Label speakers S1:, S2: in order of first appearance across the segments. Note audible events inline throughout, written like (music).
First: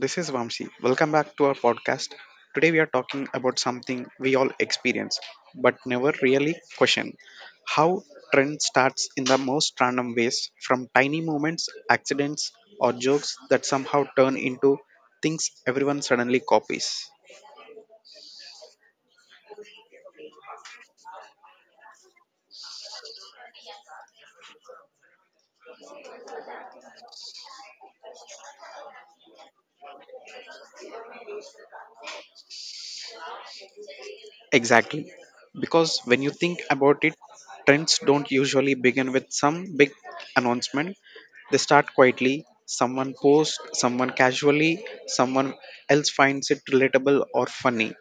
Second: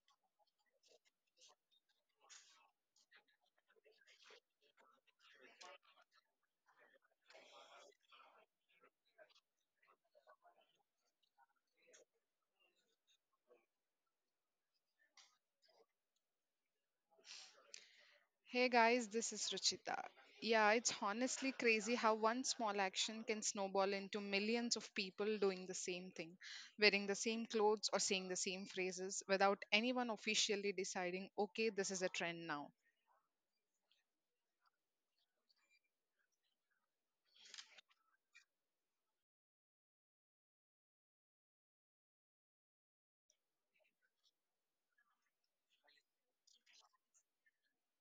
S1: this is Vamsi. Welcome back to our podcast. Today we are talking about something we all experience but never really question. How trend starts in the most random ways from tiny moments, accidents, or jokes that somehow turn into things everyone suddenly copies.
S2: Hey guys, this is Ruchita. Yeah, it's honestly crazy how one small action can snowball into millions of people doing the same thing, wearing the same clothes or saying the same phrases without anyone officially deciding, okay, this is a trend now.
S1: Exactly. Because when you think about it, trends don't usually begin with some big announcement. They start quietly. Someone posts, someone casually, someone else finds it relatable or funny,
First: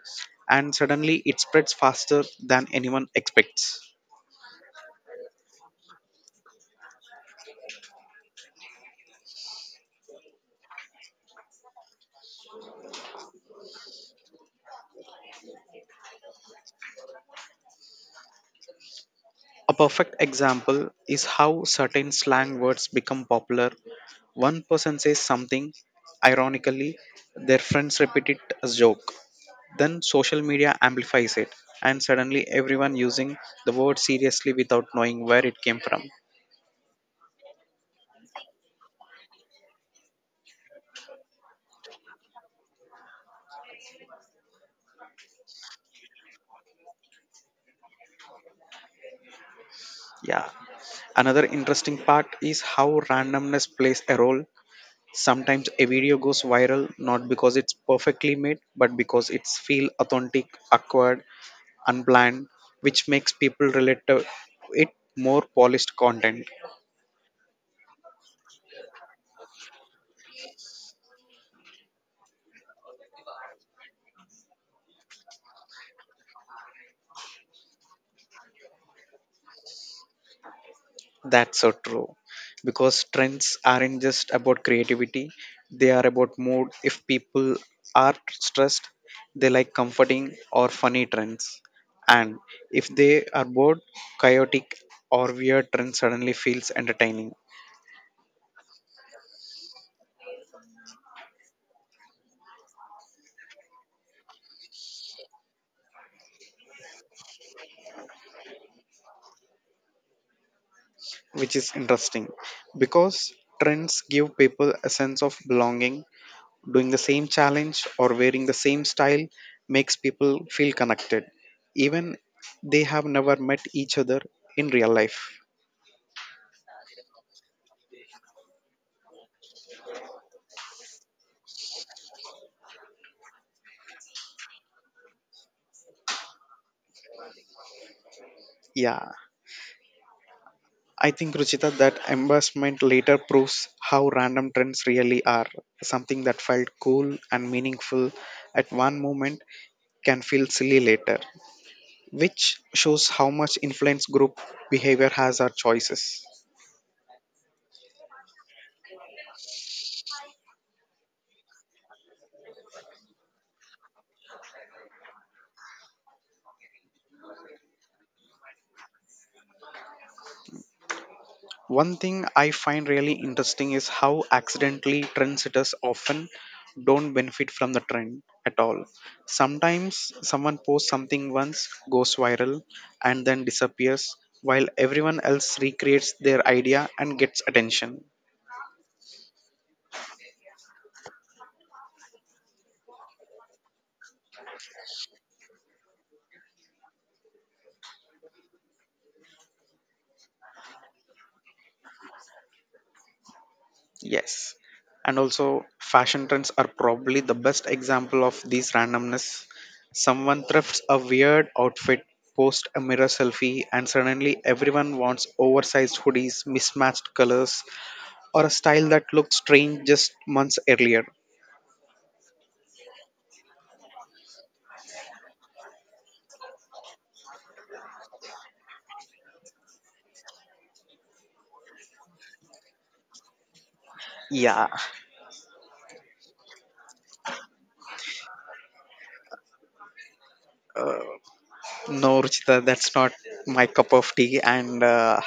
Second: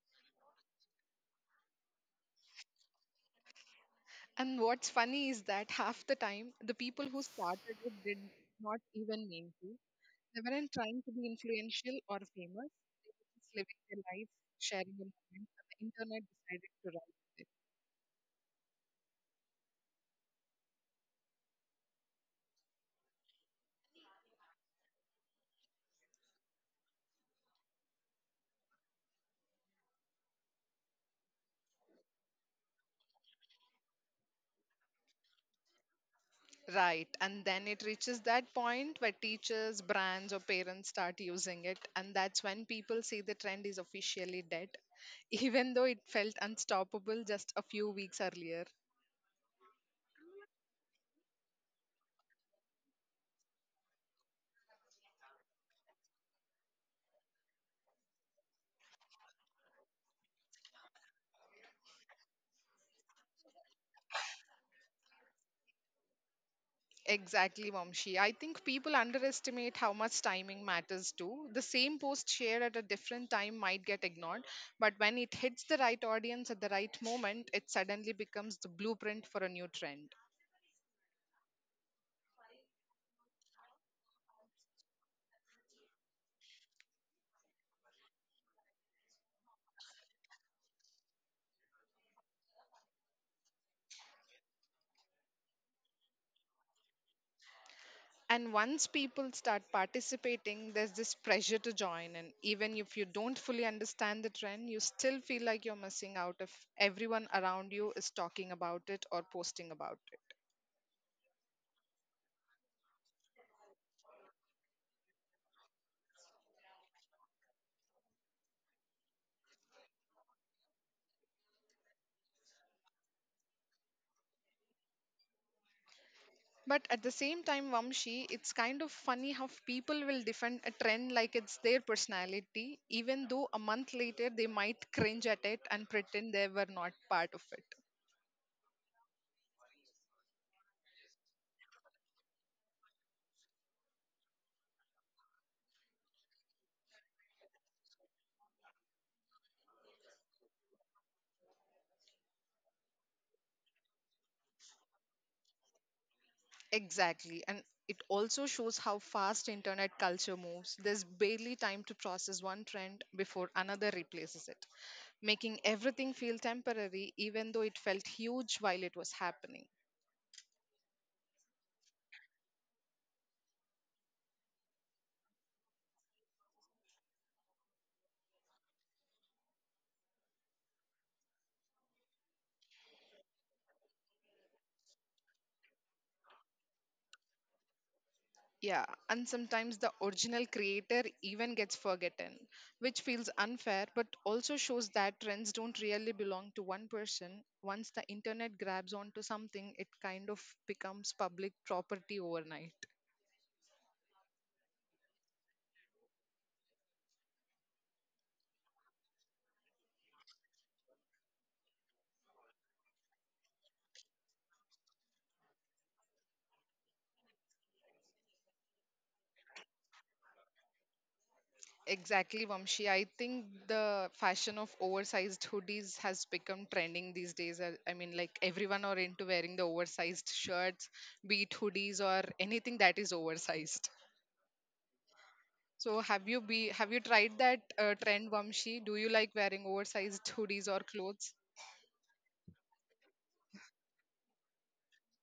S1: and suddenly it spreads faster than anyone expects.
S2: And what's funny is that half the time, the people who started it did not even mean to. They weren't trying to be influential or famous, they were just living their lives, sharing a moment, and the internet decided to write.
S1: A perfect example is how certain slang words become popular. One person says something, ironically, their friends repeat it as joke. Then social media amplifies it, and suddenly everyone using the word seriously without knowing where it came from.
S2: Right. And then it reaches that point where teachers, brands, or parents start using it. And that's when people say the trend is officially dead, (laughs) even though it felt unstoppable just a few weeks earlier.
S1: Yeah. Another interesting part is how randomness plays a role. Sometimes a video goes viral not because it's perfectly made, but because it's feel authentic, awkward, unplanned, which makes people relate to it more polished content.
S2: Exactly, Vamshi. I think people underestimate how much timing matters too. The same post shared at a different time might get ignored, but when it hits the right audience at the right moment, it suddenly becomes the blueprint for a new trend.
S1: That's so true. Because trends aren't just about creativity, they are about mood. If people are stressed, they like comforting or funny trends. And if they are bored, chaotic or weird trends suddenly feels entertaining,
S2: And once people start participating, there's this pressure to join in. Even if you don't fully understand the trend, you still feel like you're missing out if everyone around you is talking about it or posting about it.
S1: which is interesting because trends give people a sense of belonging. Doing the same challenge or wearing the same style makes people feel connected, even they have never met each other in real life.
S2: But at the same time, Vamshi, it's kind of funny how people will defend a trend like it's their personality, even though a month later they might cringe at it and pretend they were not part of it.
S1: Yeah, I think Ruchita that embarrassment later proves how random trends really are. Something that felt cool and meaningful at one moment can feel silly later, which shows how much influence group behavior has our choices.
S2: Exactly. And it also shows how fast internet culture moves. There's barely time to process one trend before another replaces it, making everything feel temporary, even though it felt huge while it was happening.
S1: One thing I find really interesting is how accidentally trendsetters often don't benefit from the trend at all. Sometimes someone posts something once, goes viral, and then disappears, while everyone else recreates their idea and gets attention.
S2: Yeah, and sometimes the original creator even gets forgotten, which feels unfair, but also shows that trends don't really belong to one person. Once the internet grabs onto something, it kind of becomes public property overnight.
S1: Yes. And also, fashion trends are probably the best example of these randomness. Someone thrifts a weird outfit, posts a mirror selfie, and suddenly everyone wants oversized hoodies, mismatched colors, or a style that looked strange just months earlier.
S2: Exactly, Vamshi. I think the fashion of oversized hoodies has become trending these days. I mean, like everyone are into wearing the oversized shirts, be it hoodies or anything that is oversized.
S1: Yeah,
S2: So, have you tried that trend, Vamshi? Do you like wearing oversized hoodies or clothes?
S1: no, Ruchita, that's not my cup of tea, and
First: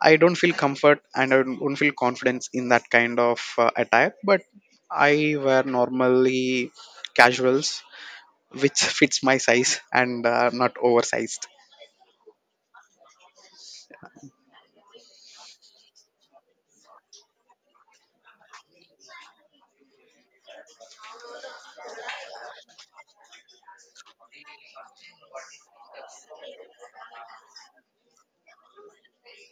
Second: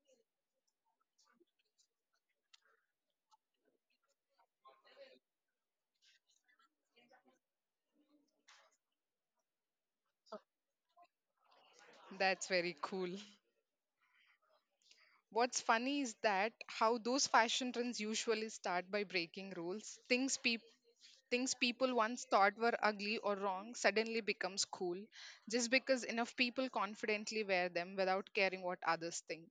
S1: I don't feel comfort and I don't feel confidence in that kind of attire. But I wear normally casuals which fits my size and are not oversized.
S2: That's very cool. What's funny is that how those fashion trends usually start by breaking rules. Things people once thought were ugly or wrong suddenly becomes cool just because enough people confidently wear them without caring what others think.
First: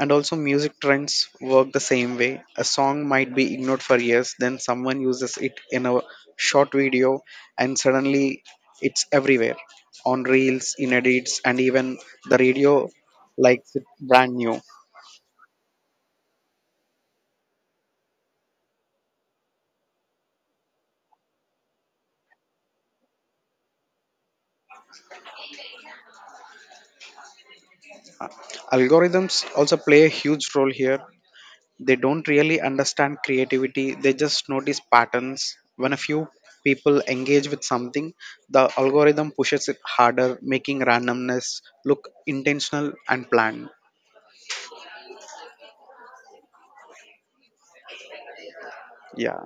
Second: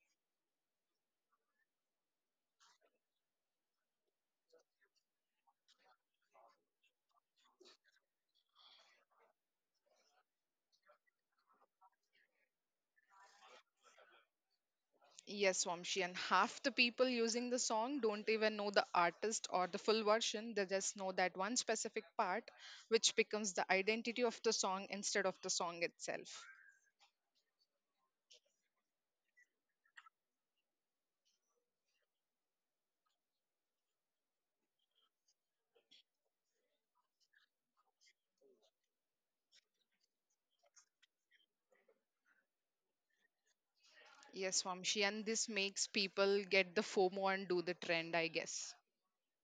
S1: And also, music trends work the same way. A song might be ignored for years, then someone uses it in a short video, and suddenly it's everywhere on reels, in edits, and even the radio likes it brand new.
S2: Yes, Vamshi, and half the people using the song don't even know the artist or the full version. They just know that one specific part, which becomes the identity of the song instead of the song itself.
S1: Algorithms also play a huge role here. They don't really understand creativity, they just notice patterns. When a few people engage with something, the algorithm pushes it harder, making randomness look intentional and planned.
S2: Yes, Vamshi, and this makes people get the FOMO and do the trend, I guess.
S1: Yeah.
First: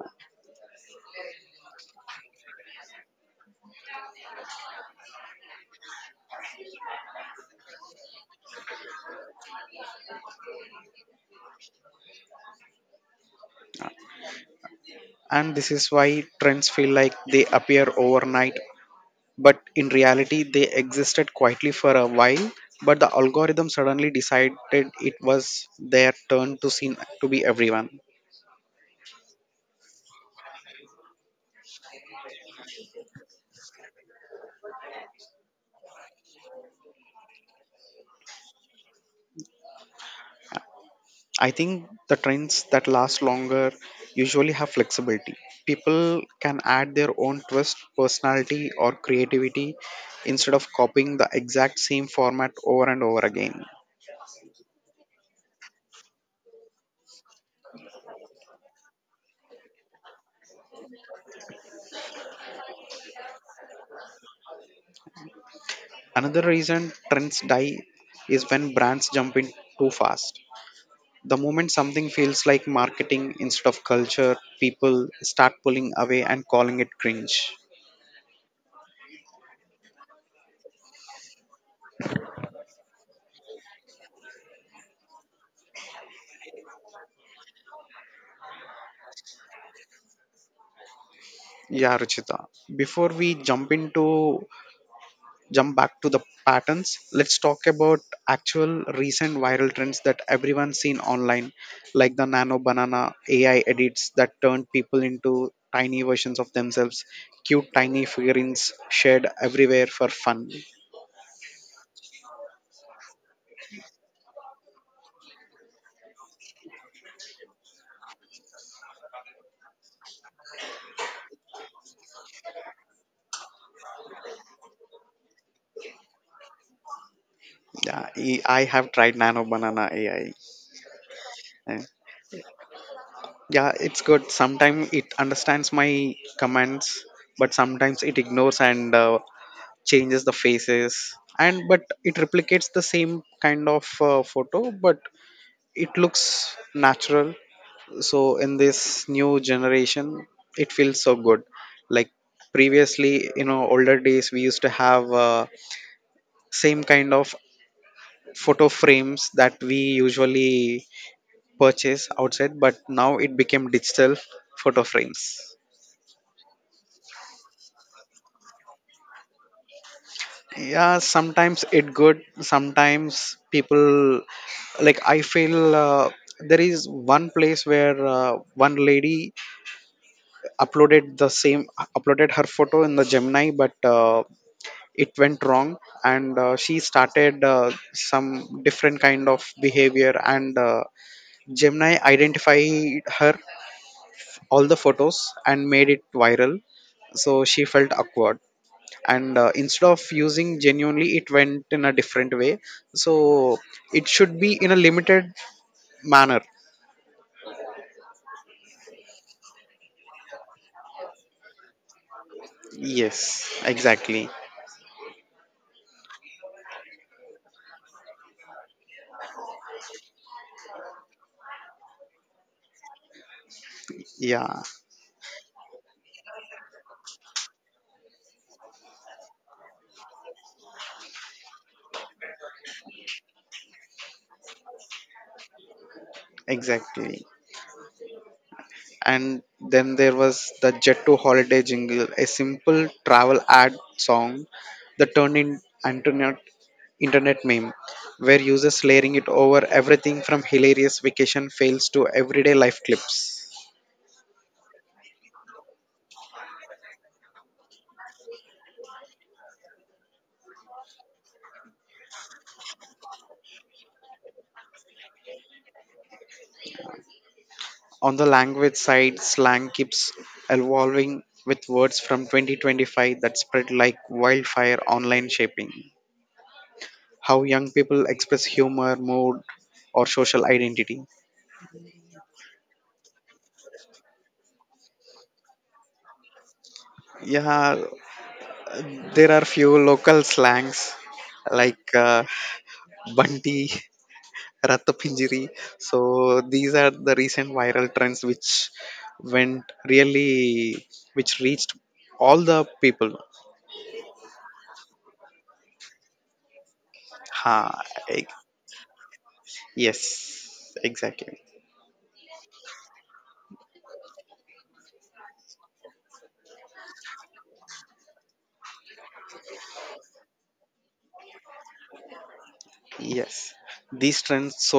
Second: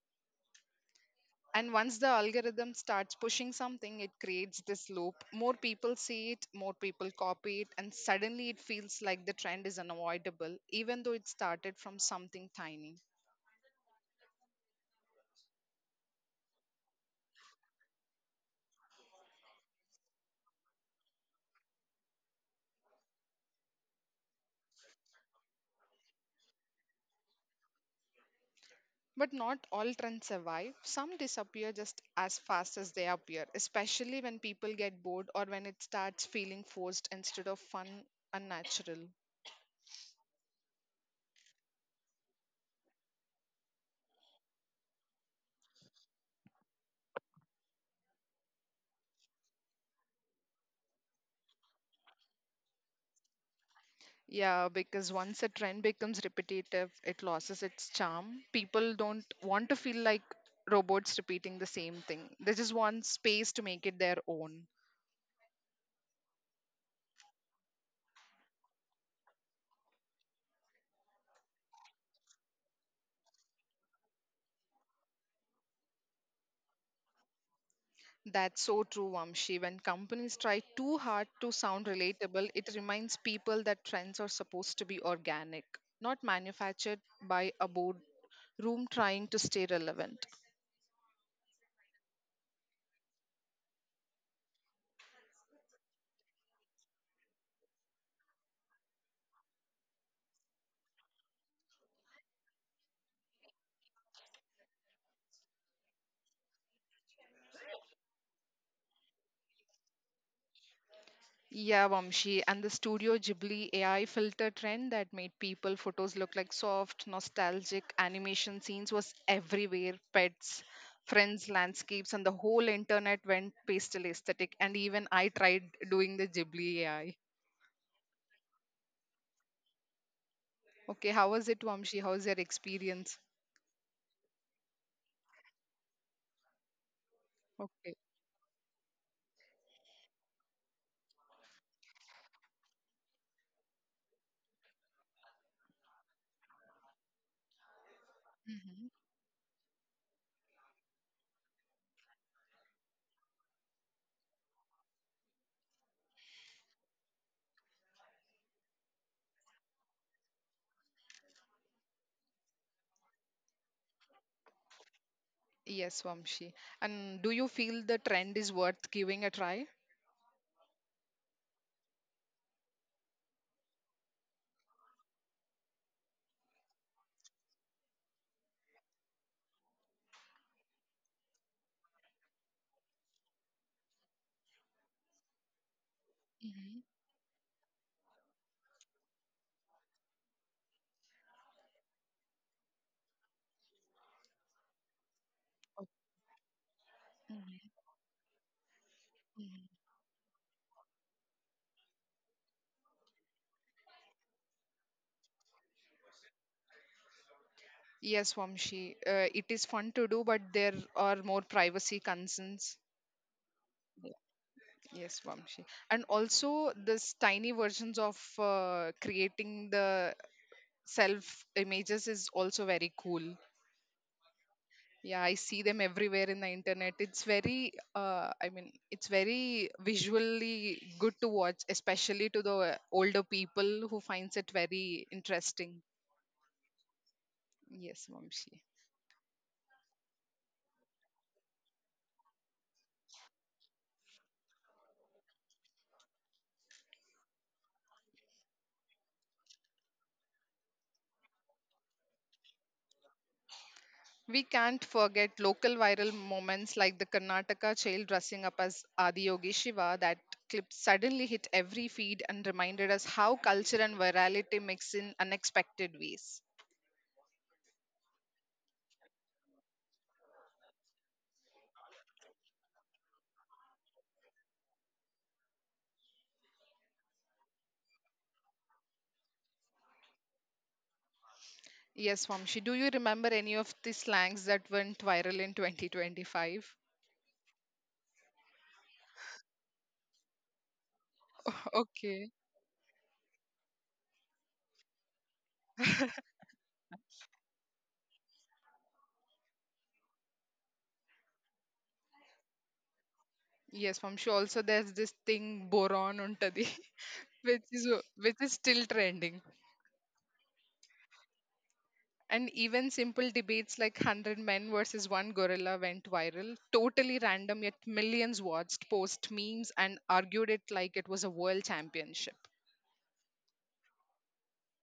S2: And once the algorithm starts pushing something, it creates this loop. More people see it, more people copy it, and suddenly it feels like the trend is unavoidable, even though it started from something tiny.
S1: And this is why trends feel like they appear overnight, but in reality, they existed quietly for a while. But the algorithm suddenly decided it was their turn to seem to be everyone.
S2: But not all trends survive. Some disappear just as fast as they appear, especially when people get bored or when it starts feeling forced instead of fun and natural.
S1: I think the trends that last longer usually have flexibility. People can add their own twist, personality, or creativity instead of copying the exact same format over and over again.
S2: Yeah, because once a trend becomes repetitive, it loses its charm. People don't want to feel like robots repeating the same thing. They just want space to make it their own.
S1: Another reason trends die is when brands jump in too fast. The moment something feels like marketing instead of culture, people start pulling away and calling it cringe.
S2: That's so true, Vamshi. When companies try too hard to sound relatable, it reminds people that trends are supposed to be organic, not manufactured by a boardroom trying to stay relevant.
S1: Yeah, Ruchita. Before we jump back to the patterns, let's talk about actual recent viral trends that everyone's seen online, like the nano banana AI edits that turned people into tiny versions of themselves, cute tiny figurines shared everywhere for fun.
S2: Yeah, Vamshi, and the Studio Ghibli AI filter trend that made people photos look like soft, nostalgic animation scenes was everywhere. Pets, friends, landscapes, and the whole internet went pastel aesthetic. And even I tried doing the Ghibli AI.
S1: Yeah, I have tried nano banana AI.
S2: Okay, how was it,
S1: And
S2: Vamshi? How's your experience?
S1: yeah, it's good. Sometimes it understands my commands, but
S2: Okay.
S1: sometimes it ignores and changes the faces, and but it replicates the same kind of photo, but it looks natural. So in
S2: Hmm.
S1: this new generation it feels so good, like previously, you know, older days we used to have same kind of photo frames that we usually purchase outside, but now it became digital photo frames.
S2: Yes, Vamshi. And do you feel the trend is worth giving a try?
S1: Yeah, sometimes it good, sometimes people, like I feel there is one place where one lady uploaded the same uploaded her photo in the Gemini, but it went wrong, and she started some different kind of behavior, and Gemini identified her all the photos and made it viral, so she
S2: Hmm.
S1: felt awkward. And instead of using genuinely it went in a different way, so it should be in a limited manner.
S2: Yes, Vamshi. It is fun to do, but there are more privacy concerns.
S1: Yes,
S2: Yeah.
S1: exactly.
S2: Yes, Vamshi. And also, this tiny versions of creating the self images is also very cool.
S1: Yeah,
S2: Yeah, I see them everywhere in the internet. It's very, it's very visually good to watch, especially to the older people who finds it very interesting.
S1: exactly.
S2: Yes, Vamshi.
S1: And then there was the jet to holiday jingle, a simple travel ad song that turned in internet internet meme where users layering it over everything from hilarious vacation fails to everyday life clips.
S2: We can't forget local viral moments like the Karnataka child dressing up as Adiyogi Shiva. That clip suddenly hit every feed and reminded us how culture and virality mix in unexpected ways.
S1: On the language side, slang keeps evolving with words from 2025 that spread like wildfire online shaping how young people express humor, mood, or social identity.
S2: Yes, Vamshi, do you remember any of the slangs that went viral in 2025?
S1: Yeah, there are few local slangs
S2: (laughs)
S1: like
S2: Okay.
S1: bunti, ratapinjiri. (laughs) So these are the recent viral trends which went really, which reached all the people.
S2: Yes, Vamshi, also there's this thing boron untadi, (laughs)
S1: Ha,
S2: which is which is still trending.
S1: yes, exactly.
S2: And even simple debates like 100 men versus one gorilla went viral. Totally random, yet millions watched, post memes, and argued it like it was a world championship.
S1: Yes. These trends,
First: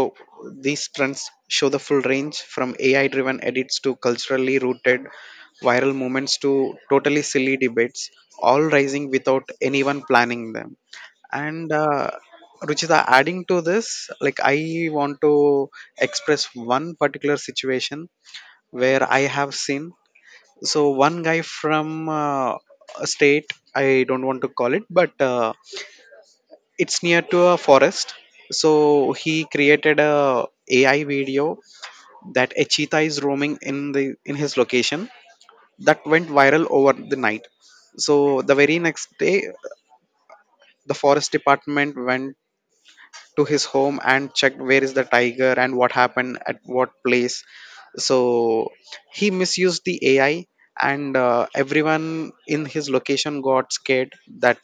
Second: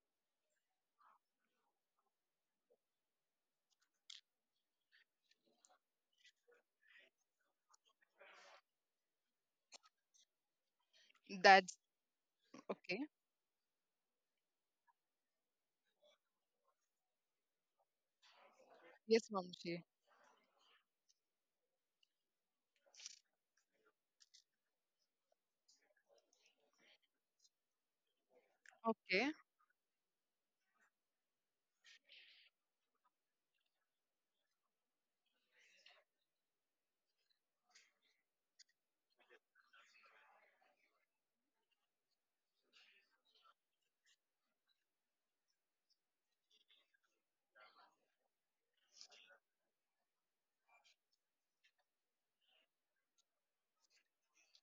S1: these trends show the full range from AI driven edits to culturally rooted viral moments to totally silly debates, all rising without anyone planning them. And
S2: That's okay.
S1: Ruchita, adding to this, like I want to express one particular situation where I
S2: Yes,
S1: have
S2: Vamshi.
S1: seen. So one guy from a state, I don't want to call it, but it's near to a forest, so
S2: Okay.
S1: he created a AI video that a cheetah is roaming in the in his location, that went viral over the night. So the very next day, the forest department went to his home and checked where is the tiger and what happened at what place. So he misused the AI, and everyone in his location got scared that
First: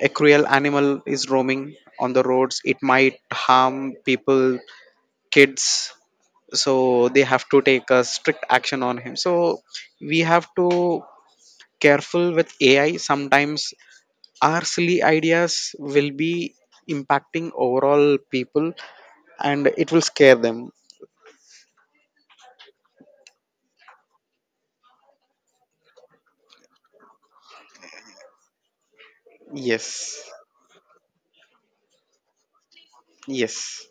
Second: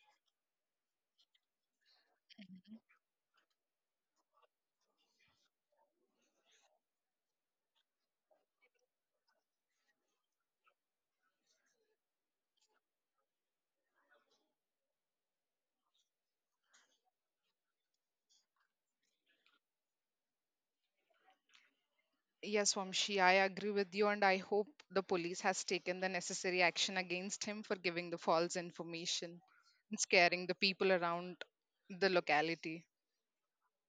S1: a cruel animal is roaming on the roads, it might harm people, kids. So they have to take a strict action on him, so we have to careful with AI. Sometimes our silly ideas will be impacting overall people, and it will scare them.
S2: Yes, Vamshi, I agree with you, and I hope the police has taken the necessary action against him for giving the false information and
S1: Yes,
S2: scaring the people around the locality.
S1: yes.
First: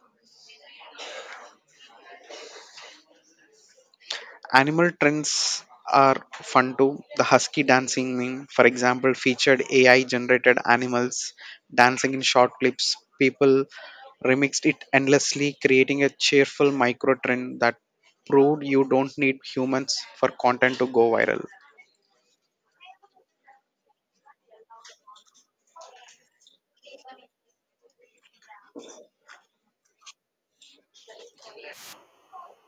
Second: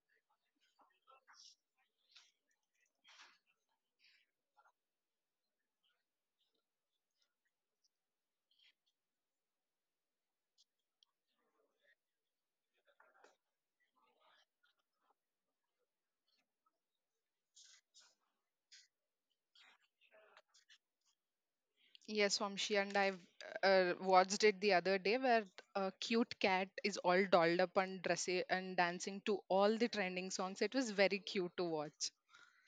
S1: Animal trends are fun too. The husky dancing meme, for example, featured AI generated animals dancing in short clips. People remixed it endlessly, creating a cheerful micro trend that proved you don't need humans for content to go viral.
S2: Yes, Vamshi, and I've watched it the other day where a cute cat is all dolled up and dressy and dancing to all the trending songs. It was very cute to watch.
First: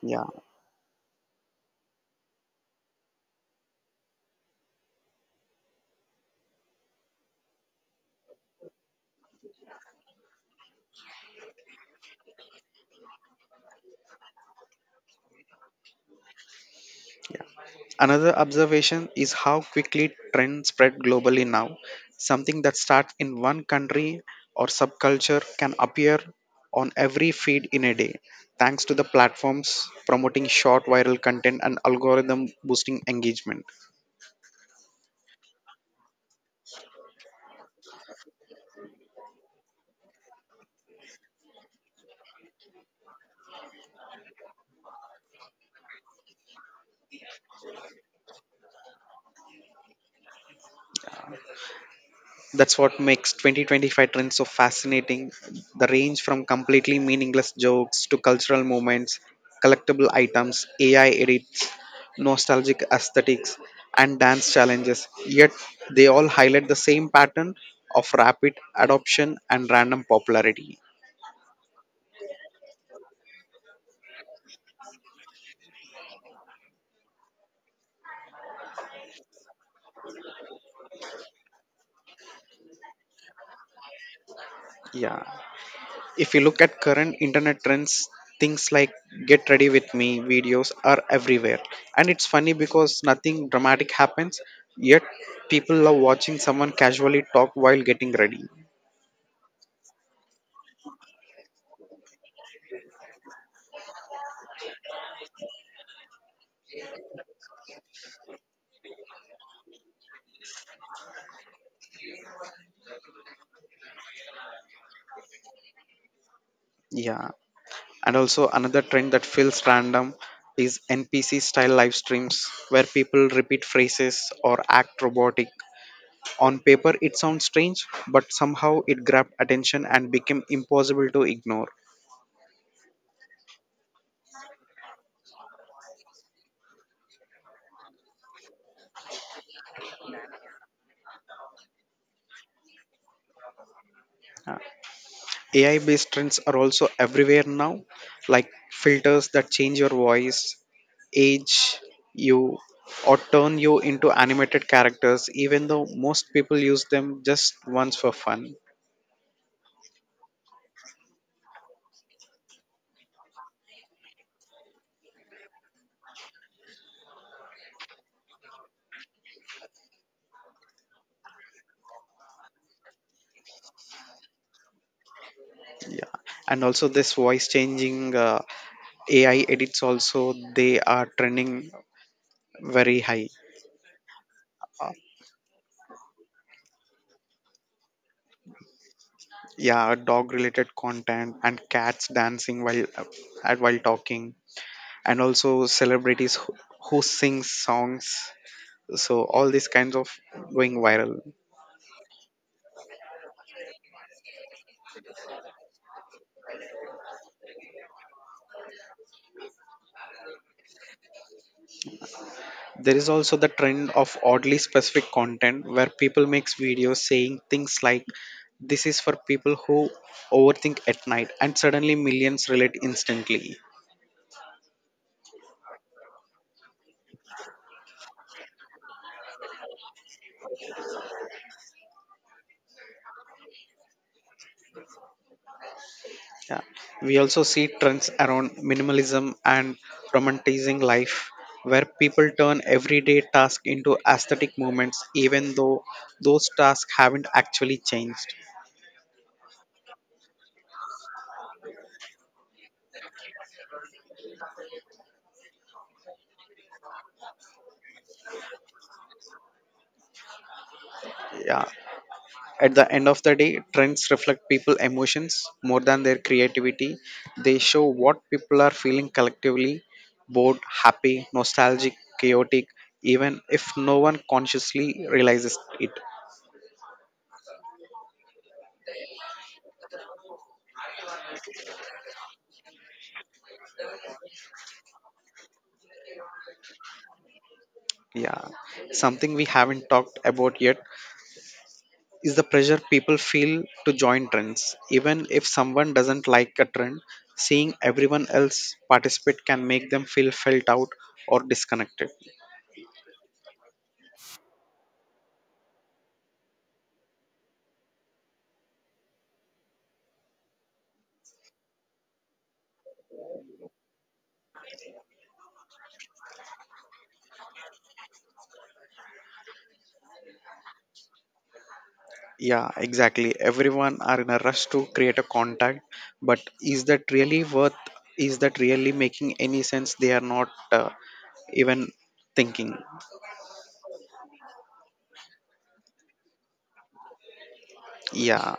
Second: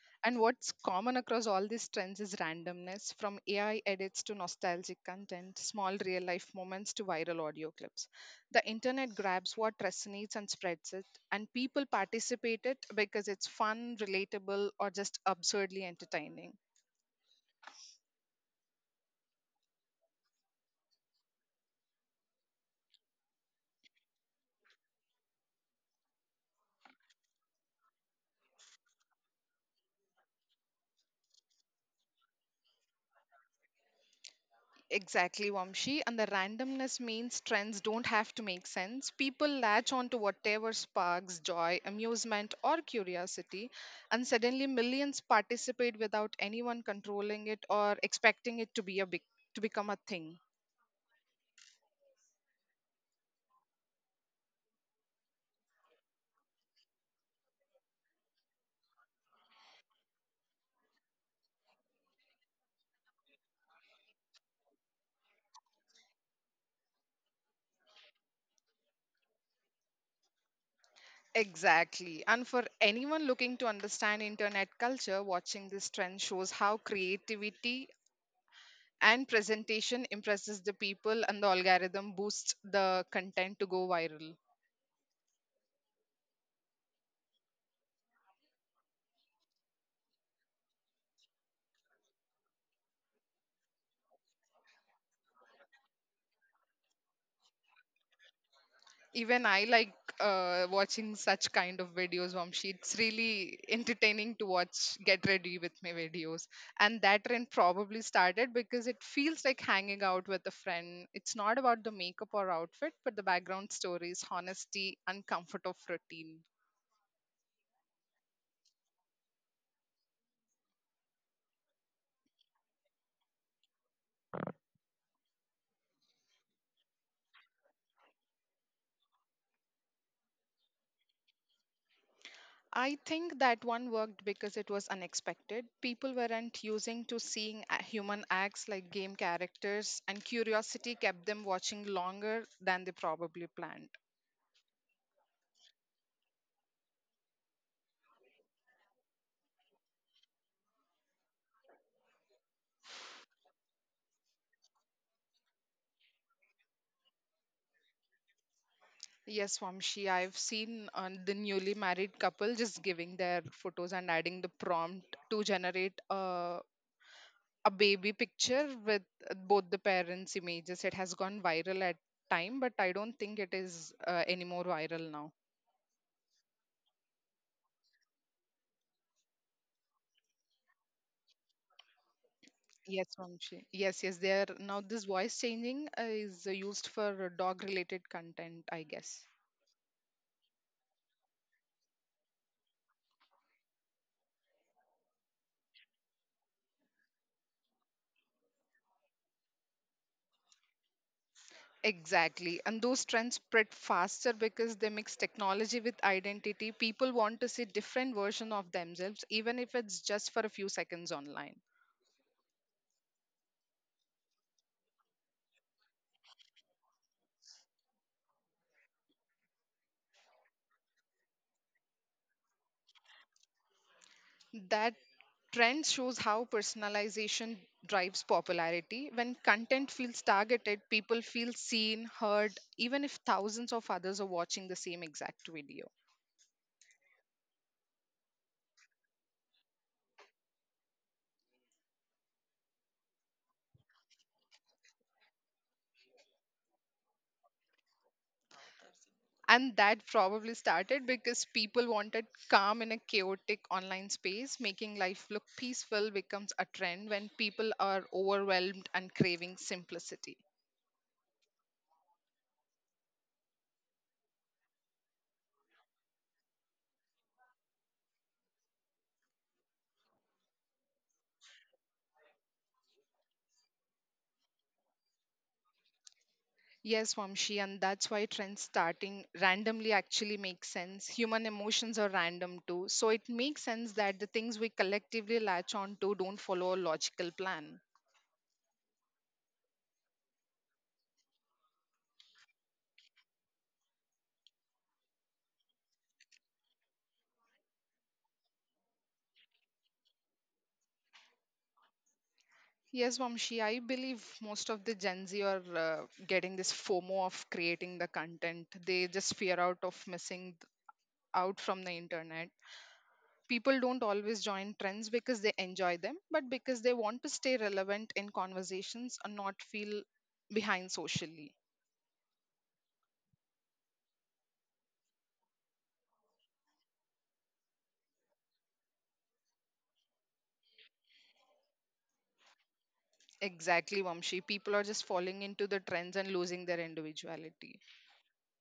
S1: Yeah.
S2: And what's common across all these trends is randomness, from AI edits to nostalgic content, small real life moments to viral audio clips. The internet grabs what resonates and spreads it, and people participate it because it's fun, relatable, or just absurdly entertaining.
S1: Another observation is how quickly trends spread globally now. Something that starts in one country or subculture can appear on every feed in a day, thanks to the platforms promoting short viral content and algorithm boosting engagement.
S2: Exactly, Vamshi. And the randomness means trends don't have to make sense. People latch on to whatever sparks joy, amusement, or curiosity, and suddenly millions participate without anyone controlling it or expecting it to be a big to become a thing.
S1: That's what makes 2025 trends so fascinating. The range from completely meaningless jokes to cultural moments, collectible items, AI nostalgic aesthetics, and dance challenges, yet they all highlight the same pattern of rapid adoption and random popularity.
S2: Exactly. And for anyone looking to understand internet culture, watching this trend shows how creativity and presentation impresses the people and the algorithm boosts the content to go viral.
S1: Yeah. If you look at current internet trends, things like get ready with me videos are everywhere. And it's funny because nothing dramatic happens, yet people love watching someone casually talk while getting ready.
S2: Even I like watching such kind of videos, Vamshi. It's really entertaining to watch Get Ready With Me videos. And that trend probably started because it feels like hanging out with a friend. It's not about the makeup or outfit, but the background stories, honesty, and comfort of routine.
S1: Yeah. And also another trend that feels random is NPC style live streams where people repeat phrases or act robotic. On paper it sounds strange, but somehow it grabbed attention and became impossible to ignore.
S2: I think that one worked because it was unexpected. People weren't using to seeing human acts like game characters, and curiosity kept them watching longer than they probably planned.
S1: Uh, AI based trends are also everywhere now, like filters that change your voice, age you, or turn you into animated characters, even though most people use them just once for fun.
S2: Yes, Vamshi, I've seen the newly married couple just giving their photos and adding the prompt to generate a baby picture with both the parents' images. It has gone viral at time, but I don't think it is anymore viral now.
S1: Yeah. And also, this voice changing AI edits also they are trending very
S2: Yes,
S1: high.
S2: Vamshi. Yes, there now
S1: Uh,
S2: this voice changing is used for dog related content, I guess.
S1: yeah, dog related content and cats dancing while at while talking, and also celebrities who sing songs. So all these kinds of going viral.
S2: Exactly. And those trends spread faster because they mix technology with identity. People want to see different version of themselves, even if it's just for a few seconds online.
S1: There is also the trend of oddly specific content where people makes videos saying things like this is for people who overthink at night, and suddenly millions relate instantly.
S2: That trend shows how personalization drives popularity. When content feels targeted, people feel seen, heard, even if thousands of others are watching the same exact video.
S1: Yeah. We also see trends around minimalism and romanticizing life, where people turn everyday tasks into aesthetic moments, even though those tasks haven't actually changed.
S2: And that probably started because people wanted calm in a chaotic online space, making life look peaceful becomes a trend when people are overwhelmed and craving simplicity.
S1: Yeah. At the end of the day, trends reflect people's emotions more than their creativity. They show what people are feeling collectively, bored, happy, nostalgic, chaotic, even if no one consciously realizes it.
S2: Yes, Vamshi, and that's why trends starting randomly actually make sense. Human emotions are random too, so it makes sense that the things we collectively latch on to don't follow a logical plan.
S1: Yeah, something we haven't talked about yet is the pressure people feel to join trends. Even if someone doesn't like a trend, seeing everyone else participate can make them feel felt out or disconnected.
S2: Yes, Vamshi, I believe most of the Gen Z are getting this FOMO of creating the content. They just fear out of missing out from the internet. People don't always join trends because they enjoy them, but because they want to stay relevant in conversations and not feel behind socially.
S1: Yeah, exactly. Everyone are in a rush to create a contact, but is that really worth? Is that really making any sense? They are not even thinking.
S2: Exactly, Vamshi. People are just falling into the trends and losing their individuality.
S1: Yeah,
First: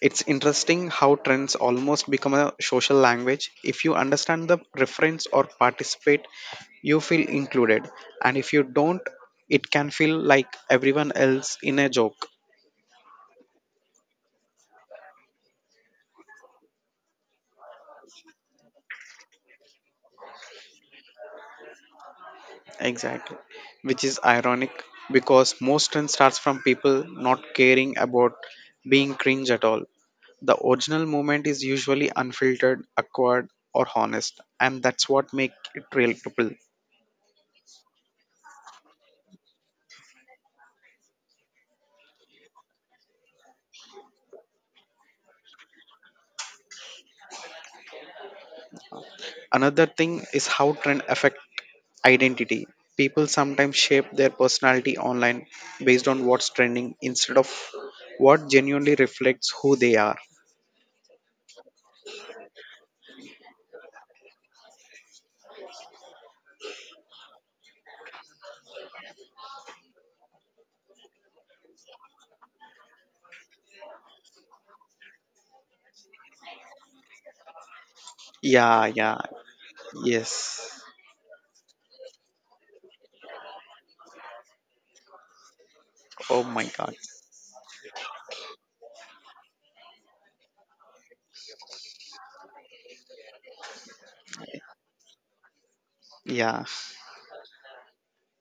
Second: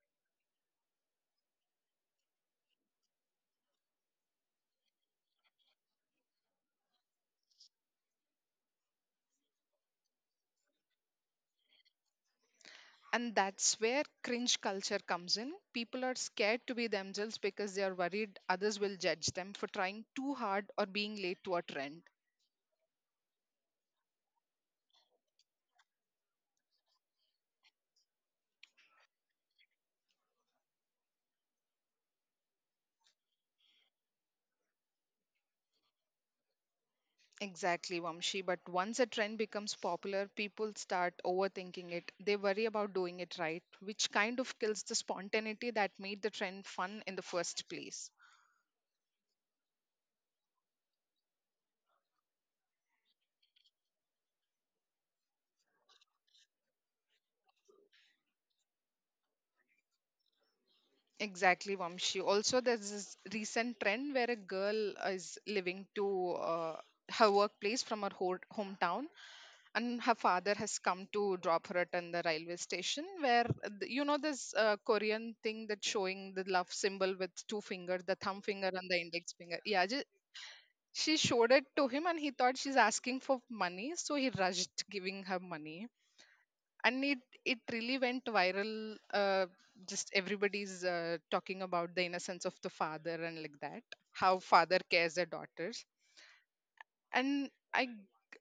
S1: it's interesting how trends almost become a social language. If you understand the reference or participate, you feel included. And if you don't, it can feel like everyone else in a joke.
S2: And that's where cringe culture comes in. People are scared to be themselves because they are worried others will judge them for trying too hard or being late to a trend.
S1: Exactly. Which is ironic because most trend starts from people not caring about being cringe at all. The original moment is usually unfiltered, awkward, or honest, and that's what makes it relatable.
S2: Exactly, Vamshi. But once a trend becomes popular, people start overthinking it. They worry about doing it right, which kind of kills the spontaneity that made the trend fun in the first place.
S1: Another thing is how trend affect identity. People sometimes shape their personality online based on what's trending instead of what genuinely reflects who they are.
S2: Exactly, Vamshi. Also, there's this recent trend where a girl is living to her workplace from her hometown, and her father has come to drop her at in the railway station. Where you know this Korean thing that's showing the love symbol with two fingers, the thumb finger
S1: Yeah,
S2: and the
S1: yeah.
S2: index finger. Yeah,
S1: Yes.
S2: she showed it to him, and he thought she's asking for money, so he rushed giving her money
S1: Oh my god.
S2: and it really went viral. Just everybody's talking about the innocence of the father and like that, how father cares their daughters,
S1: Yeah.
S2: and I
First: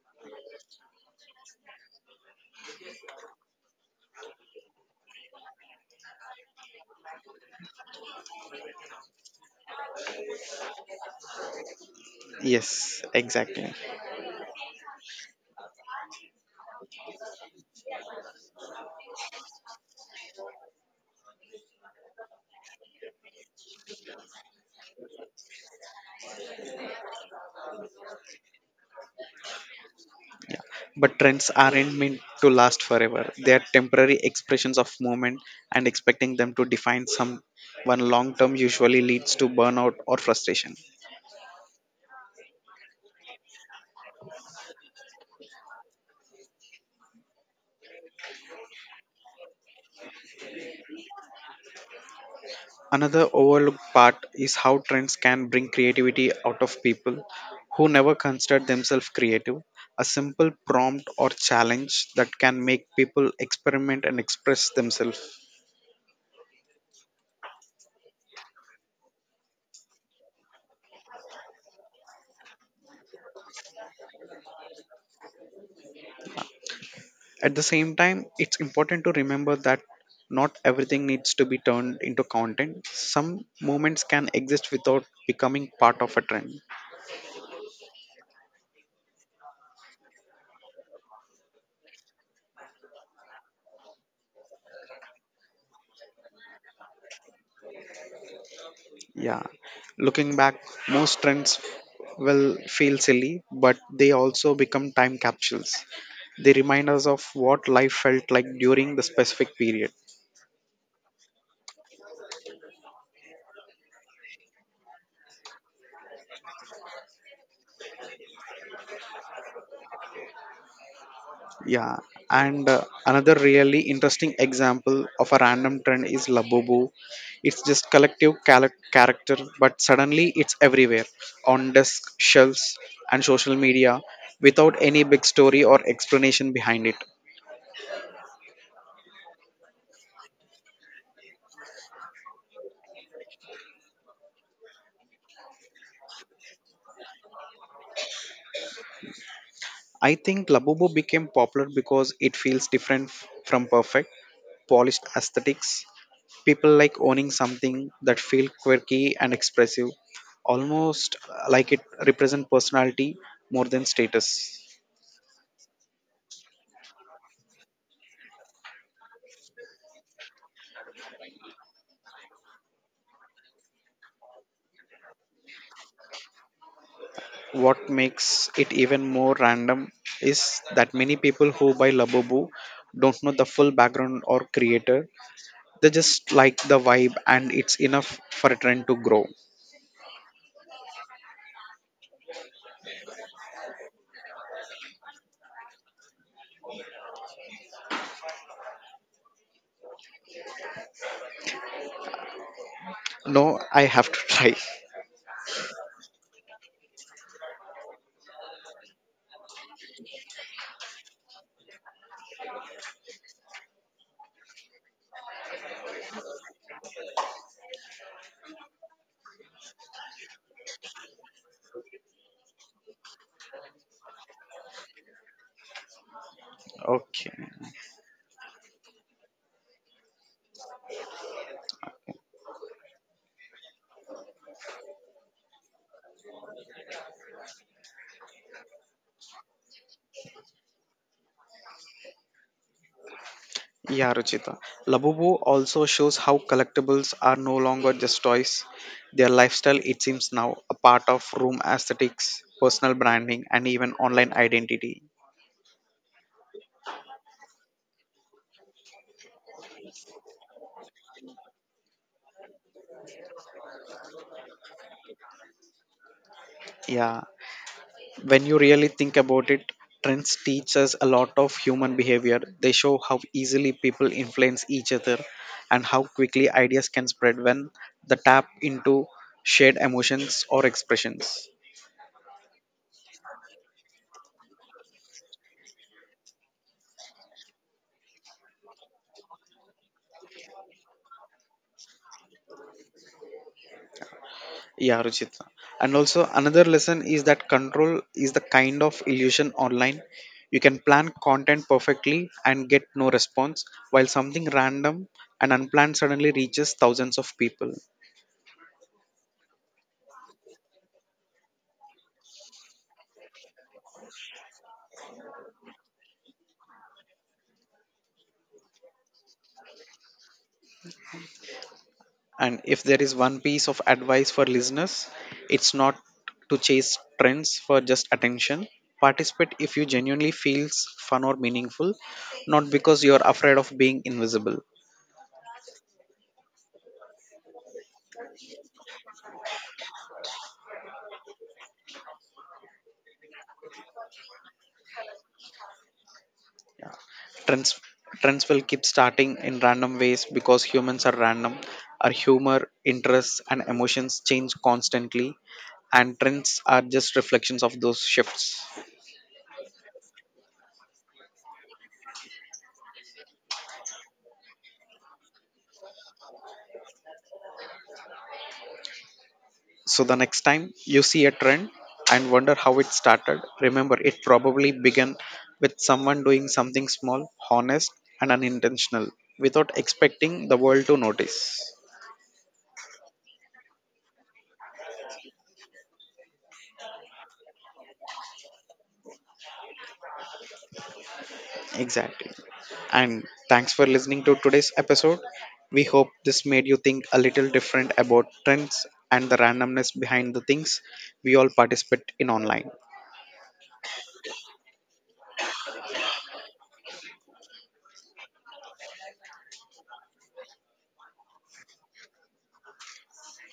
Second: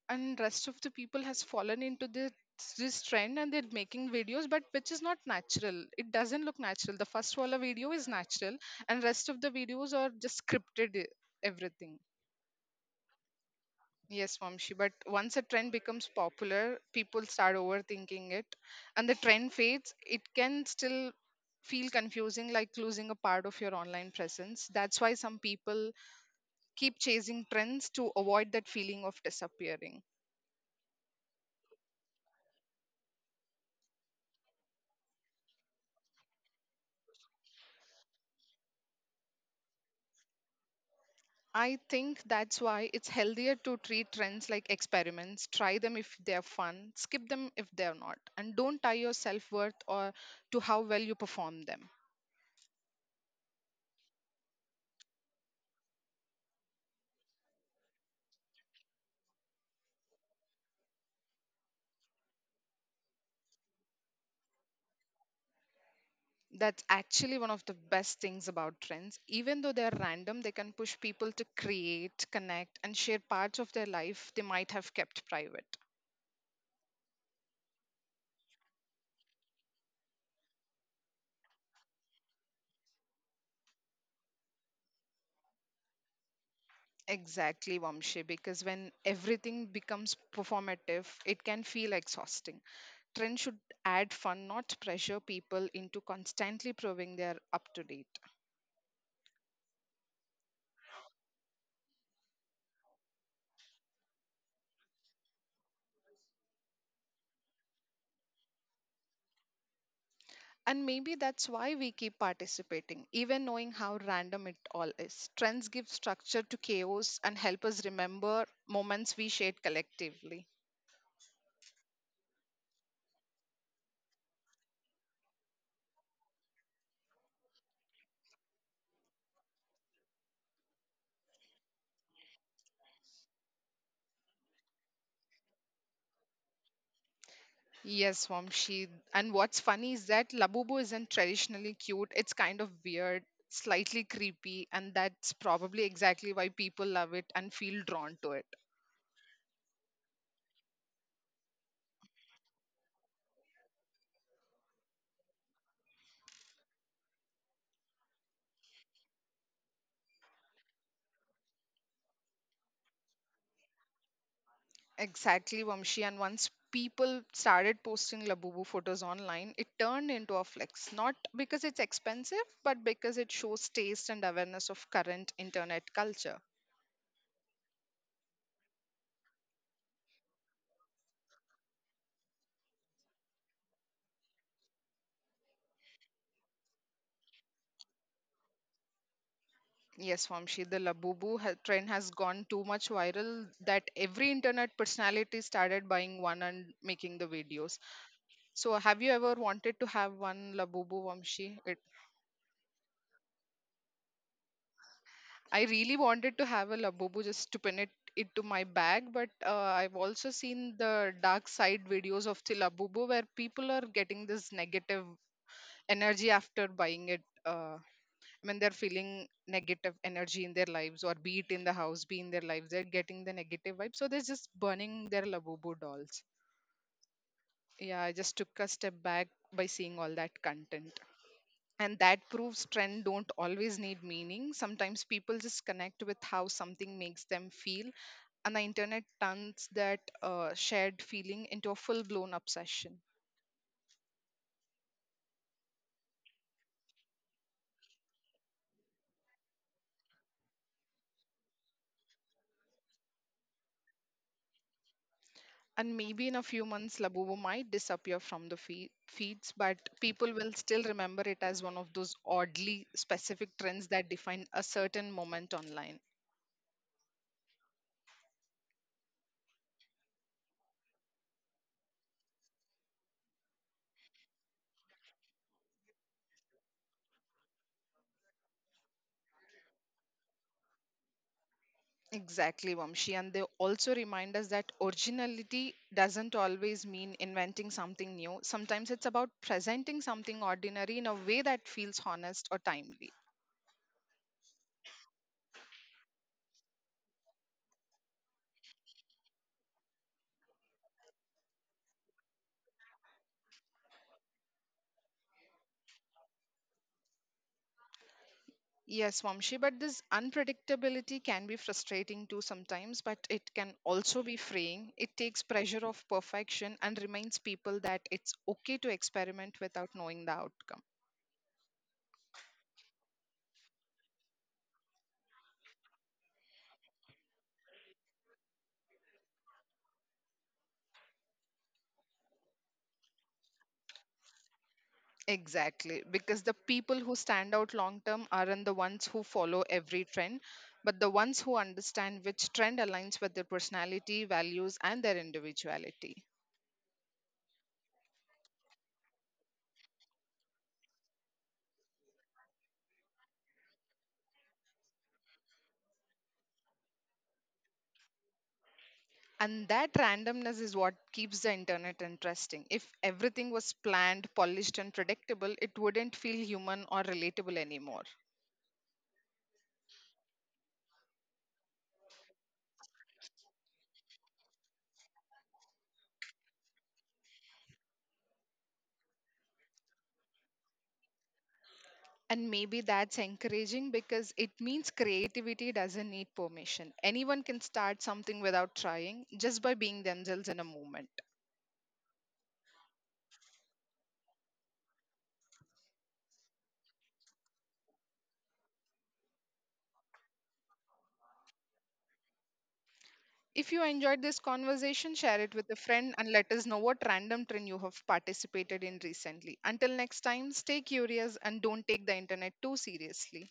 S2: and rest of the people has fallen into this trend and they're making videos but which is not natural. It doesn't look natural. The first walla video is natural and rest of the videos are just scripted everything.
S1: Yes, exactly.
S2: Yes, Vamshi. But once a trend becomes popular, people start overthinking it, and the trend fades. It can still feel confusing, like losing a part of your online presence. That's why some people keep chasing trends to avoid that feeling of disappearing.
S1: But trends aren't meant to last forever, they are temporary expressions of movement, and expecting them to define someone long term usually leads to burnout or frustration.
S2: I think that's why it's healthier to treat trends like experiments. Try them if they're fun, skip them if they're not, and don't tie your self worth or to how well you perform them.
S1: Another overlooked part is how trends can bring creativity out of people who never considered themselves creative. A simple prompt or challenge that can make people experiment and express themselves.
S2: That's actually one of the best things about trends. Even though they're random, they can push people to create, connect, and share parts of their life they might have kept private.
S1: At the same time, it's important to remember that not everything needs to be turned into content. Some moments can exist without becoming part of a trend.
S2: Exactly, Vamshi, because when everything becomes performative, it can feel exhausting. Trends should add fun, not pressure people into constantly proving they're up to date.
S1: Yeah, looking back, most trends will feel silly, but they also become time capsules. They remind us of what life felt like during the specific period.
S2: And maybe that's why we keep participating, even knowing how random it all is. Trends give structure to chaos and help us remember moments we shared collectively.
S1: Yeah, and another really interesting example of a random trend is Labubu. It's just collective character, but suddenly it's everywhere on desk, shelves, and social media without any big story or explanation behind it.
S2: Yes, Vamshi. And what's funny is that Labubu isn't traditionally cute. It's kind of weird, slightly creepy, and that's probably exactly why people love it and feel drawn to it.
S1: I think Labubu became popular because it feels different from perfect, polished aesthetics. People like owning something that feels quirky and expressive, almost like it represents personality more than status.
S2: Exactly, Vamshi. And once people started posting Labubu photos online, it turned into a flex. Not because it's expensive, but because it shows taste and awareness of current internet culture.
S1: What makes it even more random is that many people who buy Labubu don't know the full background or creator. They just like the vibe and it's enough for a trend to grow.
S2: Yes, Vamshi, the Labubu trend has gone too much viral that every internet personality started buying one and making the videos. So, have you ever wanted to have one Labubu, Vamshi? It
S1: No, I have to (laughs) try.
S2: I really wanted to have a labubu just to pin it into my bag, but I've also seen the dark side videos of the labubu where people are getting this negative energy after buying it. When they're feeling negative energy in their lives, or be it in the house, be in their lives, they're getting the negative vibe. So they're just burning their labubu dolls.
S1: Okay.
S2: Yeah, I just took a step back by seeing all that content. And that proves trend don't always need meaning. Sometimes people just connect with how something makes them feel and the internet turns that shared feeling into a full blown obsession.
S1: Yeah, Ruchita. Labubu also shows how collectibles are no longer just toys. Their lifestyle, it seems now, a part of room aesthetics, personal branding, and even online identity.
S2: And maybe in a few months, Labubu might disappear from the feeds, but people will still remember it as one of those oddly specific trends that define a certain moment online.
S1: Yeah, when you really think about it, trends teach us a lot of human behavior. They show how easily people influence each other and how quickly ideas can spread when they tap into shared emotions or expressions.
S2: Exactly, Vamshi. And they also remind us that originality doesn't always mean inventing something new. Sometimes it's about presenting something ordinary in a way that feels honest or timely.
S1: Yeah, Ruchita. And also another lesson is that control is the kind of illusion online. You can plan content perfectly and get no response, while something random and unplanned suddenly reaches thousands of people.
S2: Yes, Vamshi, but this unpredictability can be frustrating too sometimes, but it can also be freeing. It takes pressure off perfection and reminds people that it's okay to experiment without knowing the outcome.
S1: And if there is one piece of advice for listeners, it's not to chase trends for just attention. Participate if you genuinely feels fun or meaningful, not because you're afraid of being invisible.
S2: Exactly, because the people who stand out long term aren't the ones who follow every trend, but the ones who understand which trend aligns with their personality, values, and their individuality.
S1: Trends Trends will keep starting in random ways because humans are random. Our humor, interests, and emotions change constantly, and trends are just reflections of those shifts.
S2: And that randomness is what keeps the internet interesting. If everything was planned, polished, and predictable, it wouldn't feel human or relatable anymore.
S1: So the next time you see a trend and wonder how it started, remember it probably began with someone doing something small, honest, and unintentional without expecting the world to notice.
S2: And maybe that's encouraging because it means creativity doesn't need permission. Anyone can start something without trying, just by being themselves in a moment.
S1: Exactly. And thanks for listening to today's episode. We hope this made you think a little different about trends and the randomness behind the things we all participate in online.
S2: If you enjoyed this conversation, share it with a friend and let us know what random trend you have participated in recently. Until next time, stay curious and don't take the internet too seriously.